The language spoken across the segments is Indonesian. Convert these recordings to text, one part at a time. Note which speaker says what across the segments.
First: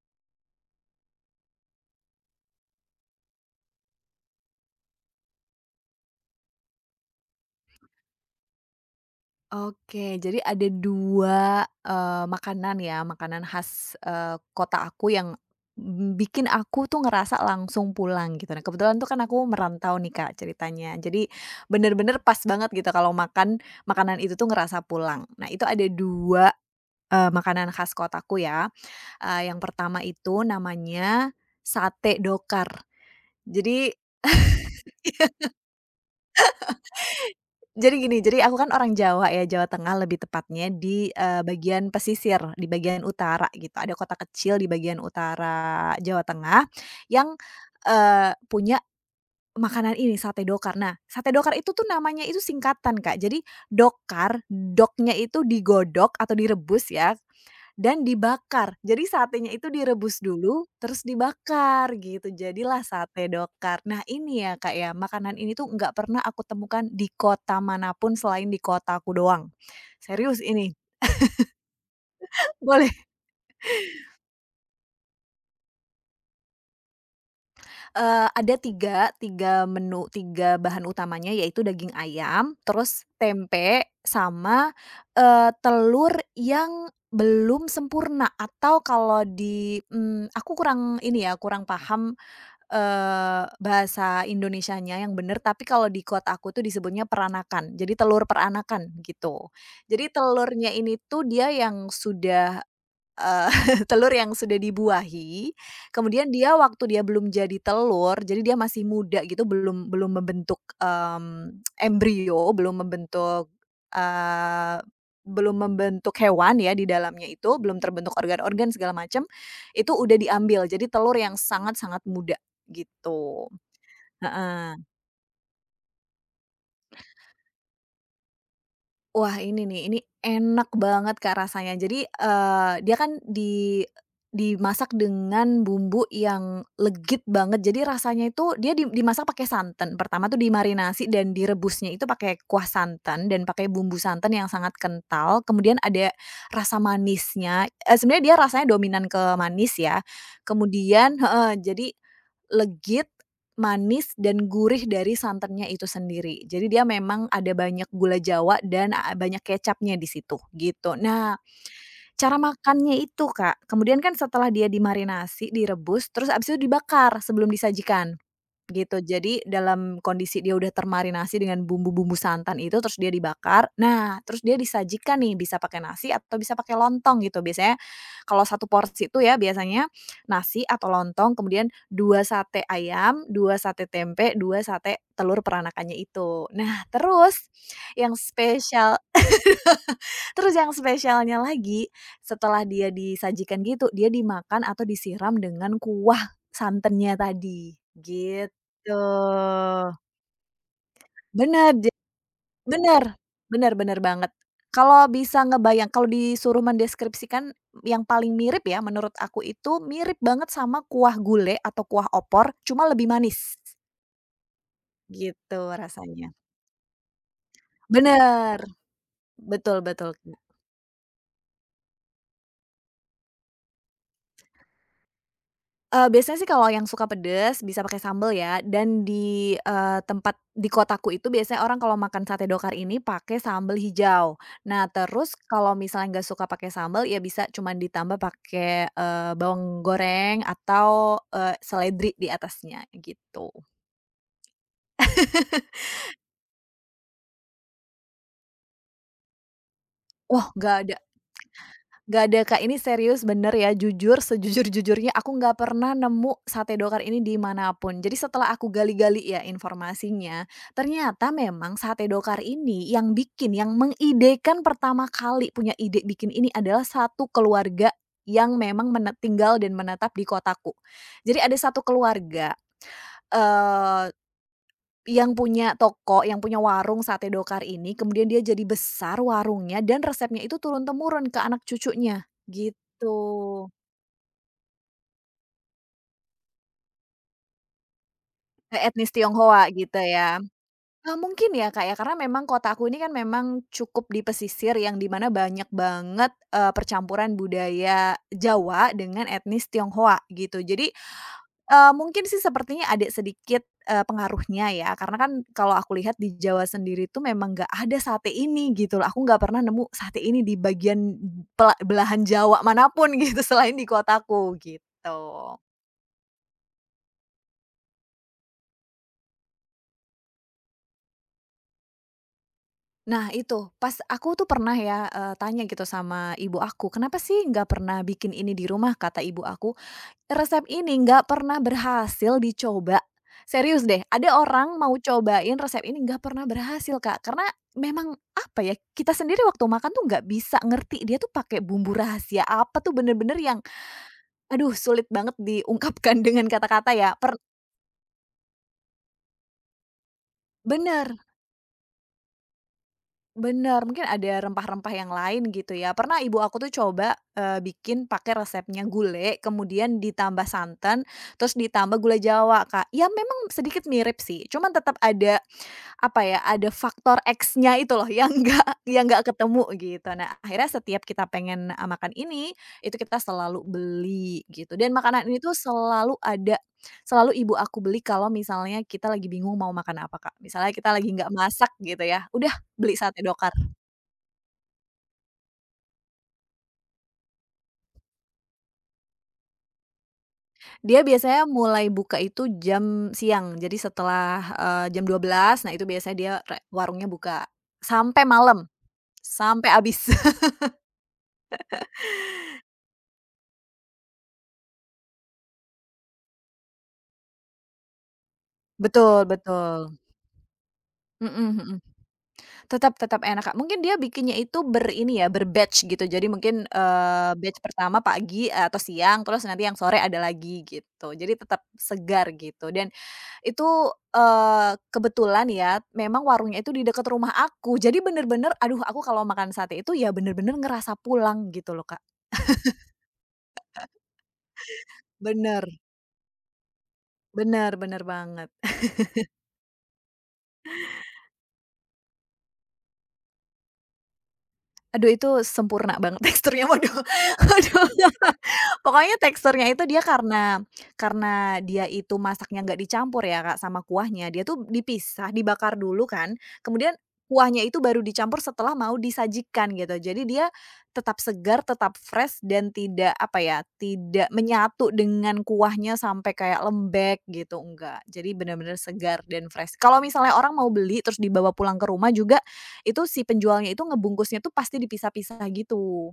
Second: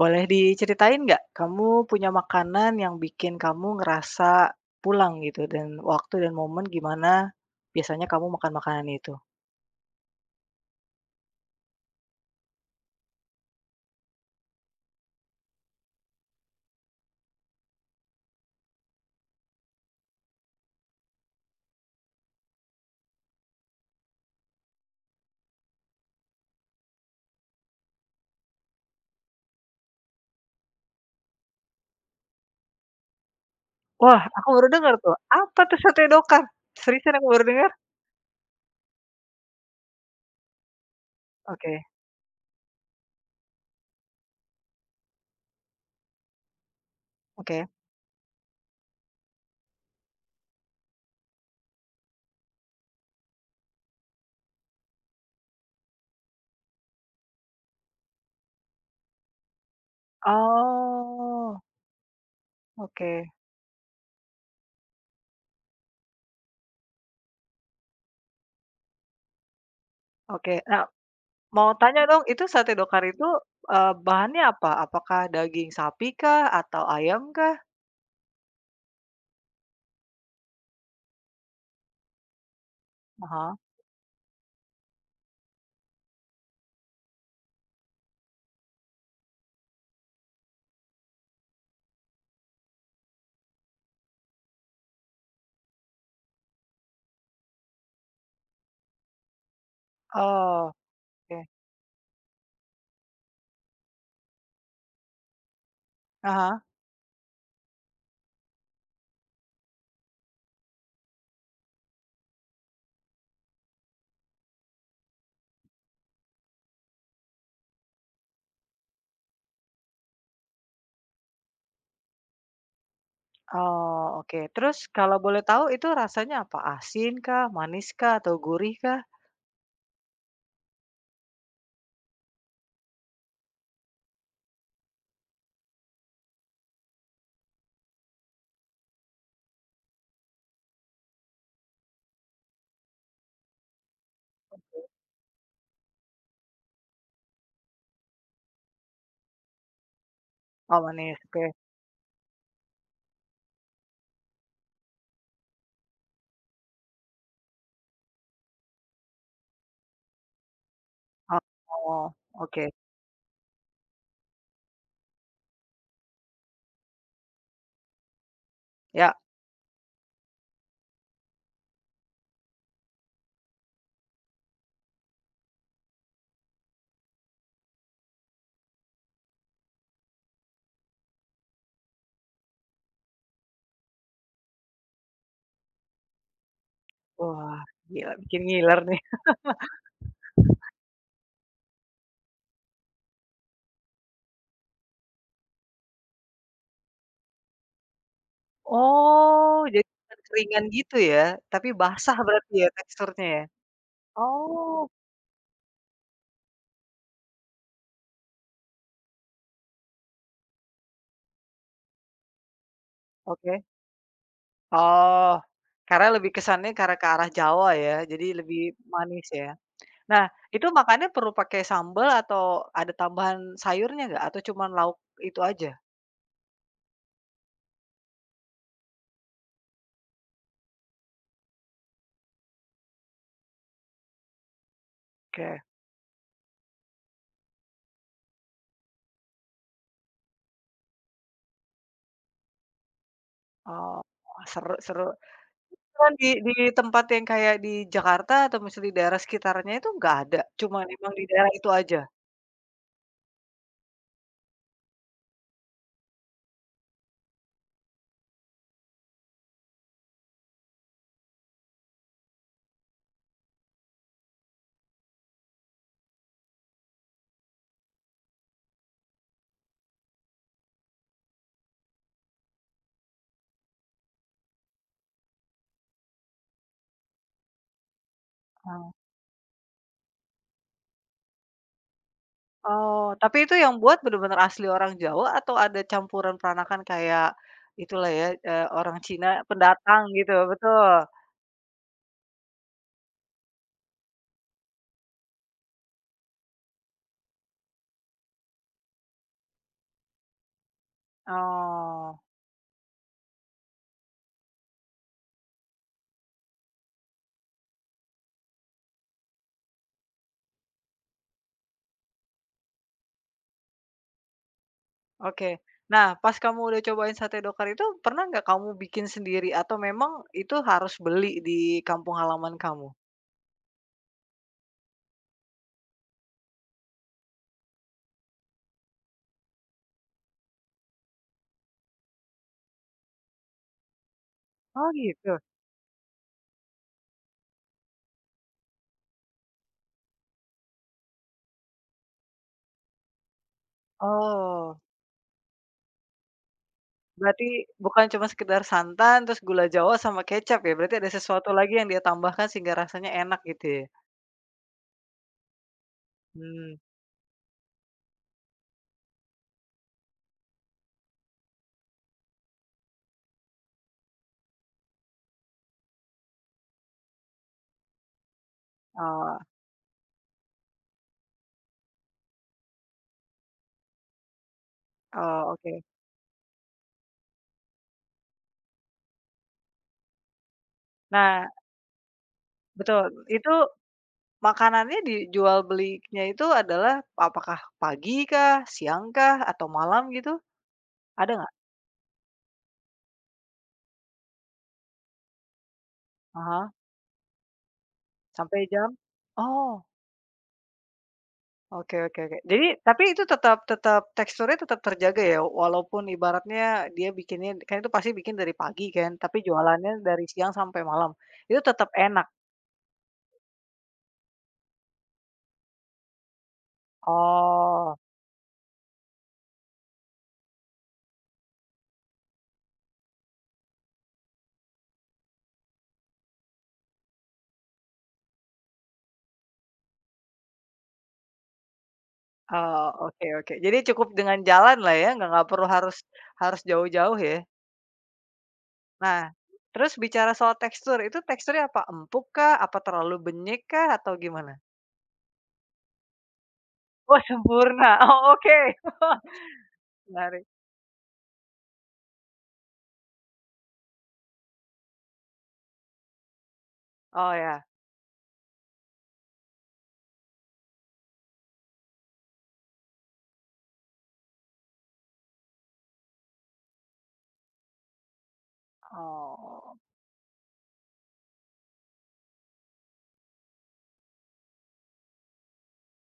Speaker 1: Boleh diceritain nggak, kamu punya makanan yang bikin kamu ngerasa pulang gitu dan waktu dan momen gimana biasanya kamu makan makanan itu?
Speaker 2: Oke, jadi ada 2 makanan ya, makanan khas, kota aku yang, bikin aku tuh ngerasa langsung pulang gitu. Nah, kebetulan tuh kan aku merantau nih, Kak, ceritanya. Jadi bener-bener pas banget gitu kalau makan makanan itu tuh ngerasa pulang. Nah, itu ada 2 makanan khas kotaku ya. Yang pertama itu namanya sate dokar. Jadi.
Speaker 1: Wah, aku baru dengar tuh, apa tuh sate dokar? Seriusan aku baru dengar?
Speaker 2: Jadi gini, jadi aku kan orang Jawa ya, Jawa Tengah lebih tepatnya di,
Speaker 1: Oke,
Speaker 2: bagian pesisir, di bagian utara gitu. Ada kota kecil di bagian utara Jawa Tengah yang,
Speaker 1: oke.
Speaker 2: punya makanan ini, sate dokar. Nah, sate dokar itu tuh namanya itu singkatan, Kak. Jadi dokar, doknya itu digodok atau direbus ya dan dibakar, jadi satenya itu direbus dulu, terus
Speaker 1: Oh,
Speaker 2: dibakar gitu, jadilah
Speaker 1: oke,
Speaker 2: sate dokar. Nah ini ya, Kak, ya, makanan ini tuh nggak pernah aku temukan di kota manapun selain di kotaku doang. Serius
Speaker 1: oke.
Speaker 2: ini.
Speaker 1: Nah, mau tanya dong, itu sate
Speaker 2: Boleh,
Speaker 1: dokar itu, bahannya apa? Apakah daging sapi kah atau ayam kah?
Speaker 2: ada 3, 3 menu, 3 bahan utamanya yaitu daging ayam, terus
Speaker 1: Ah.
Speaker 2: tempe, sama, telur yang belum sempurna atau kalau di aku kurang ini ya, kurang paham. Bahasa Indonesianya yang bener, tapi kalau di kota aku tuh disebutnya peranakan, jadi telur peranakan gitu. Jadi
Speaker 1: Oh,
Speaker 2: telurnya ini tuh
Speaker 1: oke.
Speaker 2: dia yang sudah. Eee, Telur yang sudah dibuahi, kemudian dia
Speaker 1: Ah.
Speaker 2: waktu dia belum jadi telur, jadi dia masih muda gitu, belum belum membentuk, embrio, belum membentuk, eee, belum membentuk hewan ya di dalamnya itu, belum terbentuk organ-organ segala macam, itu udah diambil. Jadi telur yang sangat-sangat muda, gitu.
Speaker 1: Oh, oke. Terus
Speaker 2: Heeh.
Speaker 1: kalau boleh tahu itu rasanya apa? Asin kah, manis kah, atau gurih kah?
Speaker 2: Wah ini nih, ini enak banget Kak rasanya. Jadi, dia kan dimasak dengan bumbu yang legit banget. Jadi rasanya itu dia dimasak pakai santan. Pertama tuh dimarinasi dan direbusnya itu pakai kuah santan dan pakai bumbu santan yang sangat kental, kemudian ada rasa manisnya, sebenarnya dia rasanya dominan ke manis ya.
Speaker 1: Oh,
Speaker 2: Kemudian
Speaker 1: manis. Oke.
Speaker 2: heeh, jadi legit. Manis dan gurih dari santannya itu sendiri. Jadi dia memang ada banyak gula Jawa dan, banyak kecapnya di situ, gitu. Nah,
Speaker 1: Oh,
Speaker 2: cara
Speaker 1: oke.
Speaker 2: makannya itu Kak, kemudian kan setelah dia dimarinasi, direbus, terus abis itu dibakar sebelum disajikan. Gitu,
Speaker 1: Ya.
Speaker 2: jadi dalam kondisi dia udah termarinasi dengan bumbu-bumbu santan itu, terus dia dibakar, nah terus dia disajikan nih, bisa pakai nasi atau bisa pakai lontong gitu. Biasanya kalau satu porsi itu ya, biasanya nasi atau lontong, kemudian 2 sate ayam, 2 sate tempe, 2 sate telur peranakannya itu. Nah terus
Speaker 1: Wah, gila
Speaker 2: yang
Speaker 1: bikin ngiler nih.
Speaker 2: spesial Terus yang spesialnya lagi, setelah dia disajikan gitu, dia dimakan atau disiram dengan kuah santannya tadi, gitu.
Speaker 1: Oh, jadi bukan keringan gitu ya, tapi
Speaker 2: Bener ja
Speaker 1: basah berarti ya
Speaker 2: bener,
Speaker 1: teksturnya ya?
Speaker 2: bener bener banget.
Speaker 1: Oh,
Speaker 2: Kalau bisa ngebayang kalau disuruh mendeskripsikan yang paling mirip ya, menurut aku itu mirip banget sama kuah gulai atau kuah opor, cuma lebih manis,
Speaker 1: oke. Oh,
Speaker 2: gitu
Speaker 1: karena
Speaker 2: rasanya.
Speaker 1: lebih kesannya karena ke arah Jawa ya, jadi lebih
Speaker 2: Bener,
Speaker 1: manis ya.
Speaker 2: betul betul.
Speaker 1: Nah, itu makannya perlu pakai sambal atau ada tambahan sayurnya nggak? Atau cuman lauk itu aja?
Speaker 2: Biasanya sih kalau yang suka pedes bisa pakai sambel ya dan di, tempat di kotaku itu biasanya orang kalau makan sate dokar ini pakai sambel hijau. Nah terus
Speaker 1: Oke.
Speaker 2: kalau misalnya nggak suka pakai sambel ya bisa cuman ditambah pakai, bawang goreng atau, seledri di atasnya gitu.
Speaker 1: Oh, seru seru. Cuman di tempat yang kayak di Jakarta atau misalnya di daerah sekitarnya itu nggak ada,
Speaker 2: Wah nggak
Speaker 1: cuman
Speaker 2: ada
Speaker 1: emang di daerah itu aja?
Speaker 2: gak ada, Kak, ini serius bener ya, jujur sejujur-jujurnya aku nggak pernah nemu sate dokar ini di mana. Jadi setelah aku gali-gali ya informasinya, ternyata memang sate dokar ini yang bikin, yang mengidekan pertama kali punya ide bikin ini adalah satu keluarga yang memang tinggal dan menetap di kotaku. Jadi ada satu keluarga, eee yang punya toko, yang punya warung sate dokar ini, kemudian dia jadi
Speaker 1: Eee.
Speaker 2: besar warungnya dan resepnya itu turun-temurun ke anak cucunya,
Speaker 1: Oh, tapi itu
Speaker 2: gitu.
Speaker 1: yang buat bener-bener asli orang Jawa atau ada campuran peranakan kayak itulah ya,
Speaker 2: Ke
Speaker 1: orang
Speaker 2: etnis
Speaker 1: Cina
Speaker 2: Tionghoa gitu
Speaker 1: pendatang gitu,
Speaker 2: ya?
Speaker 1: betul?
Speaker 2: Mungkin ya, Kak, ya, karena memang kota aku ini kan memang cukup di pesisir yang di mana banyak banget, percampuran budaya Jawa dengan etnis Tionghoa gitu. Jadi
Speaker 1: Oh,
Speaker 2: mungkin sih sepertinya ada sedikit, pengaruhnya ya, karena kan kalau aku lihat di Jawa sendiri tuh memang nggak ada sate ini gitu loh, aku nggak pernah nemu sate ini di bagian belahan Jawa manapun gitu selain di kotaku, gitu.
Speaker 1: oke. Nah, pas kamu udah cobain sate dokar itu, pernah nggak kamu bikin sendiri atau memang itu harus beli di kampung halaman kamu?
Speaker 2: Nah itu, pas aku tuh pernah ya, tanya gitu sama ibu aku, "Kenapa sih nggak pernah bikin ini di rumah?" Kata ibu aku, "Resep ini nggak pernah berhasil dicoba." Serius deh, ada orang
Speaker 1: Oh
Speaker 2: mau
Speaker 1: gitu?
Speaker 2: cobain resep ini nggak pernah berhasil, Kak, karena memang apa ya, kita sendiri waktu makan tuh nggak bisa ngerti dia tuh pakai bumbu rahasia apa tuh bener-bener yang aduh
Speaker 1: Oh.
Speaker 2: sulit banget diungkapkan dengan kata-kata ya,
Speaker 1: Berarti bukan cuma sekedar santan, terus gula jawa sama kecap ya? Berarti ada
Speaker 2: bener
Speaker 1: sesuatu lagi yang dia tambahkan sehingga rasanya enak gitu ya?
Speaker 2: bener, mungkin ada rempah-rempah yang lain gitu ya. Pernah ibu aku tuh
Speaker 1: Hmm.
Speaker 2: coba, bikin pakai resepnya gulai kemudian ditambah santan, terus ditambah gula Jawa, Kak. Ya memang sedikit mirip sih, cuman tetap ada apa ya, ada faktor X-nya itu loh yang nggak
Speaker 1: Oh.
Speaker 2: ketemu gitu. Nah, akhirnya setiap kita pengen, makan ini, itu kita selalu beli gitu dan makanan ini
Speaker 1: Oh,
Speaker 2: tuh
Speaker 1: oke.
Speaker 2: selalu ada, selalu ibu aku beli kalau misalnya kita lagi bingung mau makan apa, Kak. Misalnya kita lagi nggak
Speaker 1: Nah,
Speaker 2: masak gitu ya, udah beli
Speaker 1: betul,
Speaker 2: sate
Speaker 1: itu
Speaker 2: dokar.
Speaker 1: makanannya dijual belinya itu adalah apakah pagi kah, siang kah, atau malam gitu?
Speaker 2: Dia
Speaker 1: Ada
Speaker 2: biasanya
Speaker 1: nggak?
Speaker 2: mulai buka itu jam siang, jadi setelah, jam 12 nah itu biasanya dia
Speaker 1: Ah,
Speaker 2: warungnya buka, sampai
Speaker 1: sampai
Speaker 2: malam,
Speaker 1: jam?
Speaker 2: sampai
Speaker 1: Oh.
Speaker 2: habis.
Speaker 1: Oke, oke, oke. Jadi tapi itu tetap tetap teksturnya tetap terjaga ya? Walaupun ibaratnya dia bikinnya kan itu pasti bikin dari pagi kan,
Speaker 2: Betul
Speaker 1: tapi
Speaker 2: betul.
Speaker 1: jualannya dari siang sampai malam,
Speaker 2: Mhm
Speaker 1: itu
Speaker 2: mhm.
Speaker 1: tetap enak?
Speaker 2: Tetap tetap enak, Kak. Mungkin dia bikinnya itu ini ya, ber-batch gitu. Jadi mungkin, batch
Speaker 1: Oh,
Speaker 2: pertama pagi atau siang, terus nanti yang sore ada lagi gitu. Jadi tetap segar gitu dan itu, kebetulan ya memang warungnya itu di dekat rumah aku. Jadi bener-bener aduh aku kalau makan sate itu ya bener-bener ngerasa pulang gitu loh, Kak.
Speaker 1: oh, oke oke. Jadi cukup dengan jalan lah ya, nggak
Speaker 2: Bener,
Speaker 1: perlu harus harus jauh-jauh ya?
Speaker 2: bener bener banget.
Speaker 1: Nah, terus bicara soal tekstur, itu teksturnya apa? Empuk kah? Apa terlalu benyek kah? Atau gimana?
Speaker 2: Aduh itu sempurna banget teksturnya, waduh
Speaker 1: Oh
Speaker 2: waduh.
Speaker 1: sempurna, oh oke.
Speaker 2: Pokoknya teksturnya itu dia
Speaker 1: Menarik.
Speaker 2: karena dia itu masaknya nggak dicampur ya Kak, sama kuahnya, dia tuh dipisah, dibakar dulu kan, kemudian
Speaker 1: Oh
Speaker 2: kuahnya
Speaker 1: ya,
Speaker 2: itu baru dicampur setelah mau disajikan gitu. Jadi dia tetap segar, tetap fresh, dan tidak, apa ya, tidak menyatu dengan kuahnya sampai kayak lembek gitu, enggak. Jadi benar-benar segar dan fresh.
Speaker 1: oh.
Speaker 2: Kalau misalnya orang mau beli terus dibawa pulang ke rumah juga itu si penjualnya itu ngebungkusnya tuh pasti dipisah-pisah gitu.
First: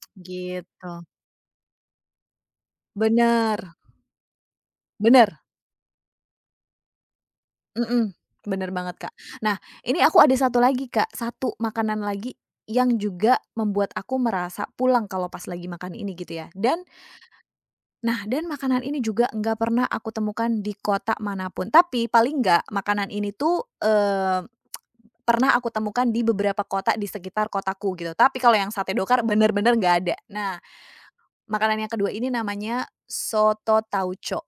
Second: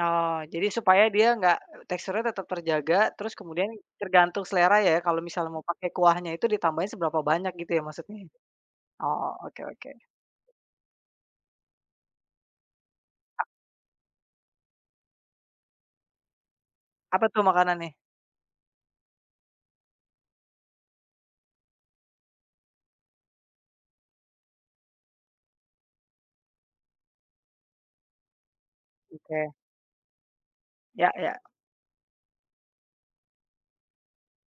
Speaker 1: Oh,
Speaker 2: Gitu.
Speaker 1: jadi supaya dia nggak teksturnya tetap terjaga, terus kemudian
Speaker 2: Bener
Speaker 1: tergantung selera ya, kalau
Speaker 2: bener,
Speaker 1: misalnya mau pakai kuahnya itu ditambahin seberapa banyak gitu ya
Speaker 2: mhm,
Speaker 1: maksudnya?
Speaker 2: bener banget, Kak.
Speaker 1: Oh,
Speaker 2: Nah,
Speaker 1: oke oke.
Speaker 2: ini aku ada satu lagi, Kak, satu makanan lagi yang juga membuat aku merasa pulang kalau pas lagi makan ini gitu ya,
Speaker 1: Apa tuh makanan nih?
Speaker 2: nah, dan makanan ini juga nggak pernah aku temukan di kota manapun, tapi paling nggak makanan ini tuh, pernah aku temukan di beberapa kota di sekitar kotaku gitu, tapi kalau yang sate dokar
Speaker 1: Oke.
Speaker 2: bener-bener nggak ada. Nah,
Speaker 1: Ya ya.
Speaker 2: makanan yang kedua ini namanya soto tauco.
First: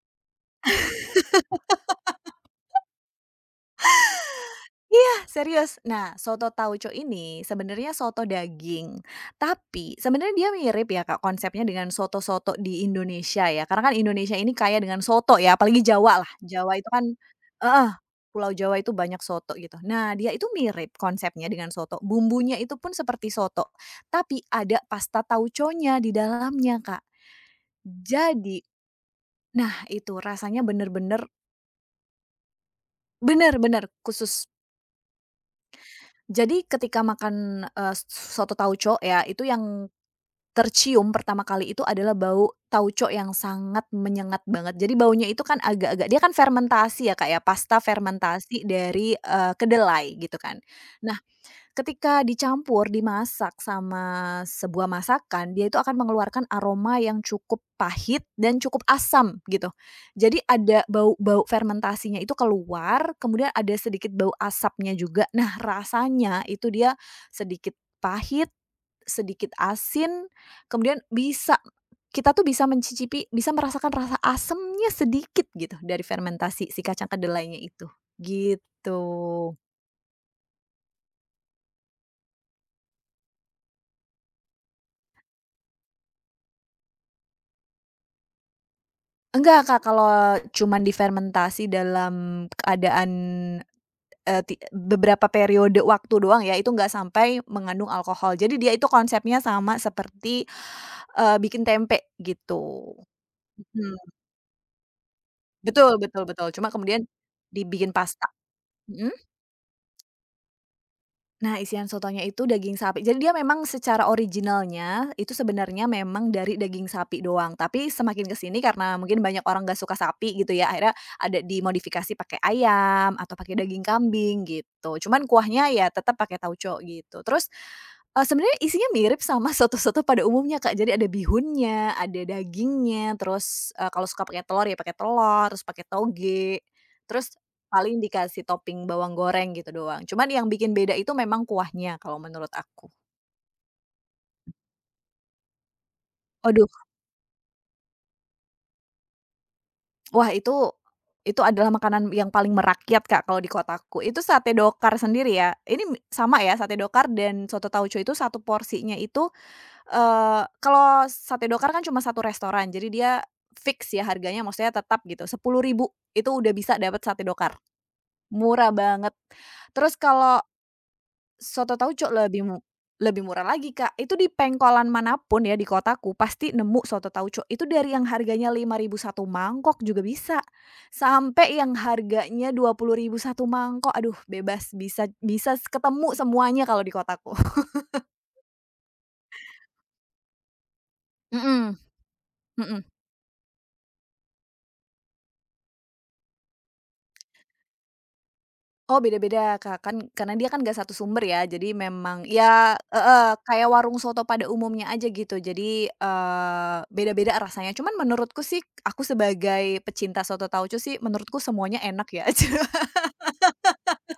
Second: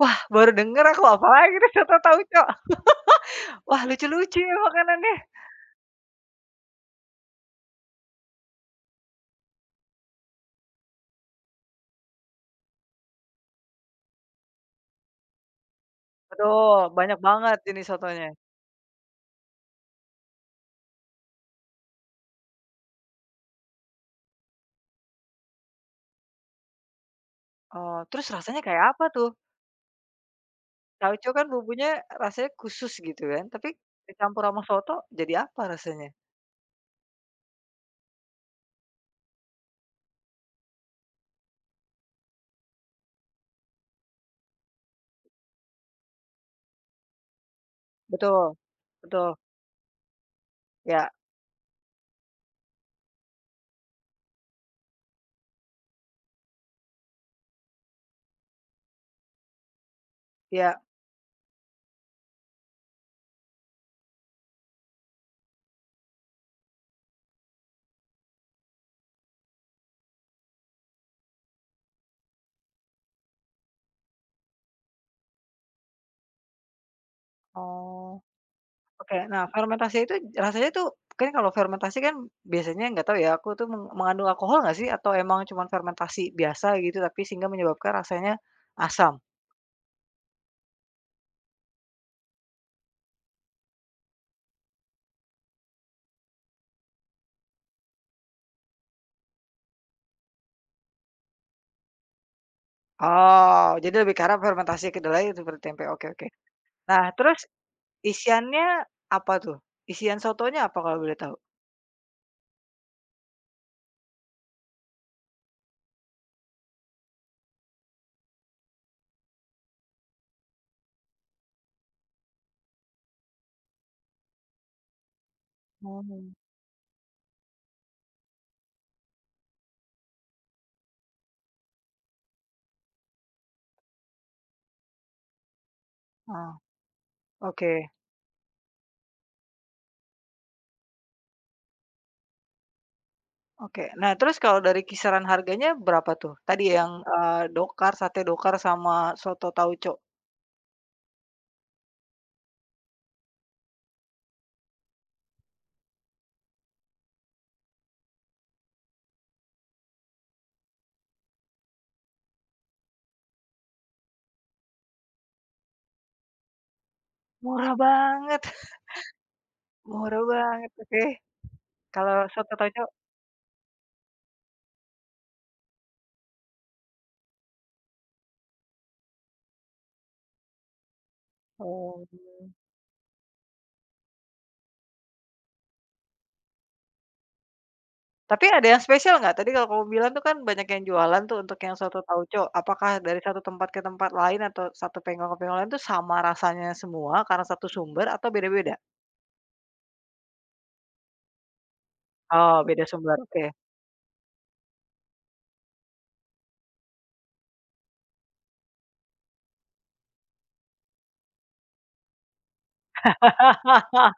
Speaker 1: Wah, baru denger aku apa lagi nih siapa tahu, Cok. Wah, lucu-lucu ya
Speaker 2: Iya,
Speaker 1: makanannya.
Speaker 2: serius. Nah, soto tauco ini sebenarnya soto daging, tapi sebenarnya dia mirip ya Kak, konsepnya dengan soto-soto di Indonesia ya, karena kan Indonesia ini kaya dengan soto ya, apalagi Jawa lah,
Speaker 1: Aduh,
Speaker 2: Jawa itu kan
Speaker 1: banyak banget jenis
Speaker 2: heeh,
Speaker 1: sotonya.
Speaker 2: Pulau Jawa itu banyak soto gitu. Nah, dia itu mirip konsepnya dengan soto, bumbunya itu pun seperti soto, tapi ada pasta tauconya di dalamnya Kak.
Speaker 1: Oh, terus rasanya
Speaker 2: Jadi
Speaker 1: kayak apa tuh?
Speaker 2: nah itu rasanya bener-bener
Speaker 1: Tauco kan bumbunya rasanya khusus gitu kan,
Speaker 2: bener
Speaker 1: tapi
Speaker 2: bener,
Speaker 1: dicampur
Speaker 2: khusus.
Speaker 1: sama soto jadi apa rasanya?
Speaker 2: Jadi ketika makan, soto tauco ya, itu yang tercium pertama kali itu adalah bau tauco yang sangat menyengat banget. Jadi baunya itu kan agak-agak dia kan fermentasi ya, Kak, ya, pasta
Speaker 1: Betul,
Speaker 2: fermentasi dari,
Speaker 1: betul.
Speaker 2: kedelai gitu kan.
Speaker 1: Ya
Speaker 2: Nah, ketika dicampur, dimasak sama sebuah masakan, dia itu akan mengeluarkan aroma yang cukup pahit dan cukup asam gitu. Jadi
Speaker 1: ya.
Speaker 2: ada bau-bau fermentasinya itu keluar, kemudian ada sedikit bau asapnya juga. Nah, rasanya itu dia sedikit pahit, sedikit asin, kemudian kita tuh bisa mencicipi, bisa merasakan rasa asamnya sedikit gitu dari fermentasi si kacang kedelainya itu,
Speaker 1: Oh,
Speaker 2: gitu.
Speaker 1: oke. Nah, fermentasi itu rasanya tuh kan kalau fermentasi kan biasanya nggak tahu ya, aku tuh meng mengandung alkohol nggak sih? Atau emang cuma fermentasi biasa gitu, tapi sehingga menyebabkan rasanya asam?
Speaker 2: Enggak, Kak, kalau cuman difermentasi dalam keadaan, eee, ti beberapa periode waktu doang ya, itu nggak sampai mengandung alkohol. Jadi dia itu konsepnya sama seperti, bikin tempe gitu.
Speaker 1: Oh, jadi
Speaker 2: Mhm,
Speaker 1: lebih ke fermentasi kedelai seperti tempe.
Speaker 2: betul
Speaker 1: Oke
Speaker 2: betul
Speaker 1: oke.
Speaker 2: betul, cuma kemudian
Speaker 1: Nah, terus
Speaker 2: dibikin pasta.
Speaker 1: isiannya
Speaker 2: Mhm?
Speaker 1: apa tuh? Isian sotonya apa kalau boleh tahu?
Speaker 2: Nah, isian sotonya itu daging sapi. Jadi dia memang secara originalnya itu sebenarnya memang dari daging sapi doang, tapi semakin ke sini karena mungkin banyak orang nggak suka sapi gitu ya, akhirnya ada dimodifikasi pakai ayam atau pakai daging kambing gitu. Cuman kuahnya ya tetap
Speaker 1: Mmm,
Speaker 2: pakai tauco gitu. Terus, sebenarnya isinya mirip sama soto-soto pada umumnya, Kak. Jadi ada bihunnya, ada dagingnya, terus, kalau suka pakai telur ya pakai telur, terus pakai
Speaker 1: ah,
Speaker 2: toge, terus
Speaker 1: oke
Speaker 2: paling dikasih topping bawang goreng gitu doang. Cuman yang bikin beda itu memang kuahnya kalau menurut aku.
Speaker 1: oke. Nah, terus kalau dari kisaran harganya berapa tuh? Tadi
Speaker 2: Aduh,
Speaker 1: yang, dokar, sate dokar sama soto tauco.
Speaker 2: wah itu adalah makanan yang paling merakyat, Kak, kalau di kotaku. Itu sate dokar sendiri ya, ini sama ya sate dokar dan soto tauco itu satu porsinya itu, kalau sate dokar kan cuma satu restoran, jadi dia fix ya harganya, maksudnya tetap gitu, 10.000 itu udah bisa dapat sate dokar,
Speaker 1: Murah banget.
Speaker 2: murah banget. Terus
Speaker 1: Murah
Speaker 2: kalau
Speaker 1: banget, oke.
Speaker 2: soto tauco
Speaker 1: Kalau soto tonyo
Speaker 2: lebih murah lagi, Kak. Itu di pengkolan manapun ya di kotaku pasti nemu soto tauco. Itu dari yang harganya 5.000 satu mangkok juga bisa, sampai yang
Speaker 1: oh.
Speaker 2: harganya 20.000 satu mangkok. Aduh bebas, bisa bisa ketemu semuanya kalau di kotaku.
Speaker 1: Tapi ada yang spesial nggak? Tadi kalau kamu bilang tuh kan banyak yang jualan tuh untuk yang
Speaker 2: Mhm
Speaker 1: soto tauco.
Speaker 2: mhm.
Speaker 1: Apakah dari satu tempat ke tempat lain atau satu penggol ke penggol lain tuh sama rasanya semua karena satu sumber atau beda-beda?
Speaker 2: Oh beda-beda Kak, kan karena dia kan nggak satu sumber ya, jadi memang
Speaker 1: Oh,
Speaker 2: ya
Speaker 1: beda sumber,
Speaker 2: heeh,
Speaker 1: oke.
Speaker 2: kayak warung soto pada umumnya aja gitu. Jadi, beda-beda rasanya. Cuman menurutku sih, aku sebagai pecinta soto tauco sih, menurutku semuanya enak ya.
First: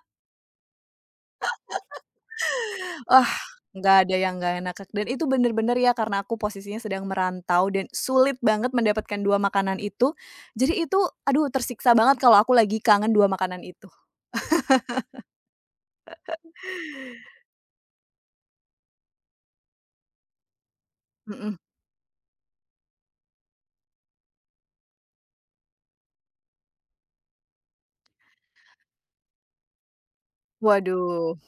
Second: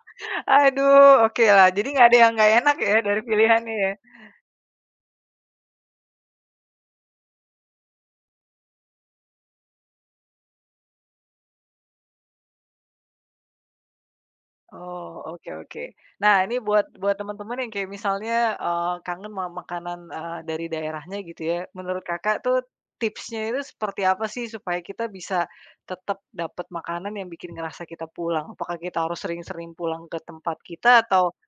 Speaker 1: Aduh, oke lah. Jadi nggak ada yang nggak enak ya dari
Speaker 2: Wah,
Speaker 1: pilihannya ya?
Speaker 2: nggak ada yang nggak enak Kak, dan itu bener-bener ya karena aku posisinya sedang merantau dan sulit banget mendapatkan 2 makanan itu. Jadi itu, aduh tersiksa banget kalau aku lagi kangen dua makanan itu.
Speaker 1: Oh, oke oke. Nah, ini buat buat teman-teman yang kayak misalnya, kangen ma makanan, dari daerahnya gitu
Speaker 2: Mhm.
Speaker 1: ya, menurut Kakak tuh tipsnya itu seperti apa sih supaya kita bisa tetap dapat makanan yang bikin ngerasa kita pulang? Apakah kita harus sering-sering pulang ke tempat kita atau
Speaker 2: Waduh,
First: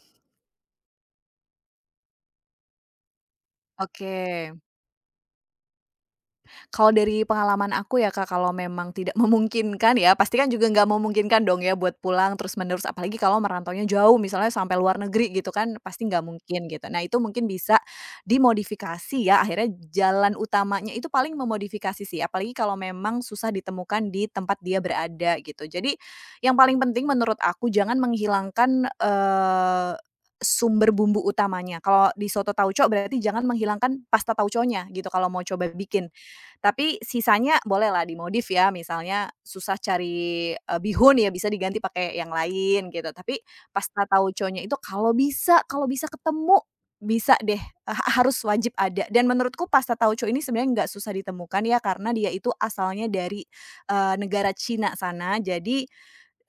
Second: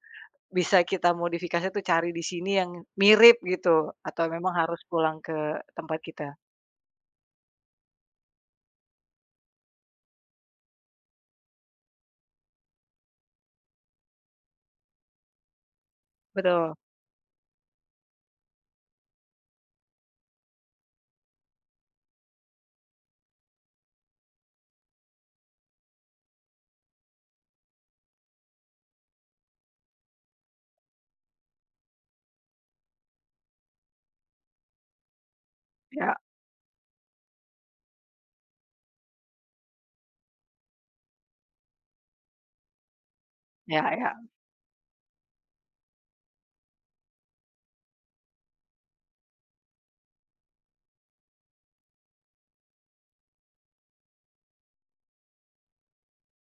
Speaker 1: bisa kita modifikasi tuh cari di sini yang mirip gitu? Atau
Speaker 2: oke.
Speaker 1: memang harus pulang ke tempat kita?
Speaker 2: Kalau dari pengalaman aku ya Kak, kalau memang tidak memungkinkan ya, pasti kan juga nggak memungkinkan dong ya buat pulang terus-menerus, apalagi kalau merantaunya jauh, misalnya sampai luar negeri gitu kan, pasti nggak mungkin
Speaker 1: Betul,
Speaker 2: gitu. Nah itu mungkin bisa dimodifikasi ya, akhirnya jalan utamanya itu paling memodifikasi sih, apalagi kalau memang susah ditemukan di tempat dia berada gitu. Jadi yang paling penting menurut aku jangan menghilangkan, sumber bumbu utamanya. Kalau di soto tauco berarti jangan menghilangkan pasta tauconya gitu kalau mau coba bikin.
Speaker 1: ya
Speaker 2: Tapi sisanya bolehlah dimodif ya, misalnya susah cari, bihun ya bisa diganti pakai yang lain gitu, tapi
Speaker 1: ya
Speaker 2: pasta
Speaker 1: ya.
Speaker 2: tauconya itu kalau bisa ketemu, bisa deh, harus wajib ada dan menurutku pasta tauco ini sebenarnya nggak susah ditemukan ya karena dia itu asalnya dari, negara Cina sana jadi,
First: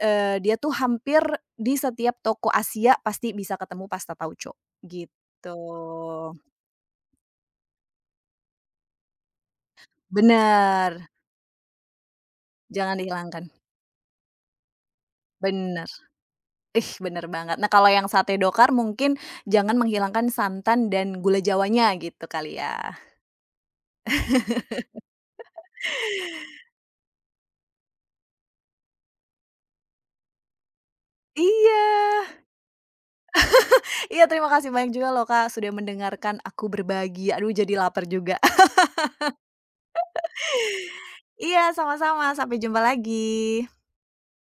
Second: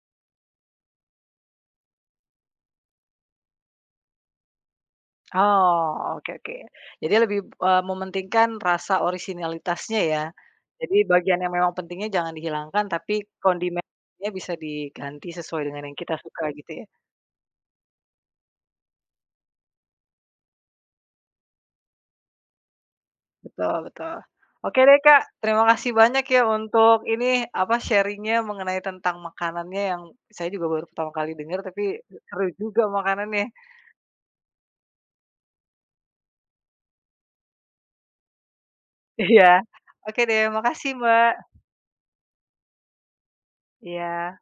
Speaker 2: dia tuh hampir di setiap toko Asia pasti bisa ketemu pasta tauco, gitu.
Speaker 1: Oh, oke oke. Jadi lebih, mementingkan rasa orisinalitasnya ya. Jadi
Speaker 2: Bener,
Speaker 1: bagian yang memang pentingnya jangan dihilangkan,
Speaker 2: jangan
Speaker 1: tapi
Speaker 2: dihilangkan.
Speaker 1: kondimennya bisa diganti sesuai dengan
Speaker 2: Bener.
Speaker 1: yang kita suka gitu ya.
Speaker 2: Ih, bener banget. Nah, kalau yang sate dokar mungkin jangan menghilangkan santan dan gula jawanya gitu kali ya?
Speaker 1: Betul betul. Oke deh, Kak, terima kasih banyak ya untuk ini, apa, sharing-nya mengenai tentang makanannya yang saya juga baru pertama kali dengar, tapi
Speaker 2: Iya.
Speaker 1: seru juga makanannya.
Speaker 2: Iya, terima kasih banyak juga loh, Kak, sudah mendengarkan aku berbagi. Aduh, jadi lapar juga.
Speaker 1: Iya. Oke deh, makasih, Mbak.
Speaker 2: Iya, sama-sama. Sampai jumpa lagi.
Speaker 1: Iya.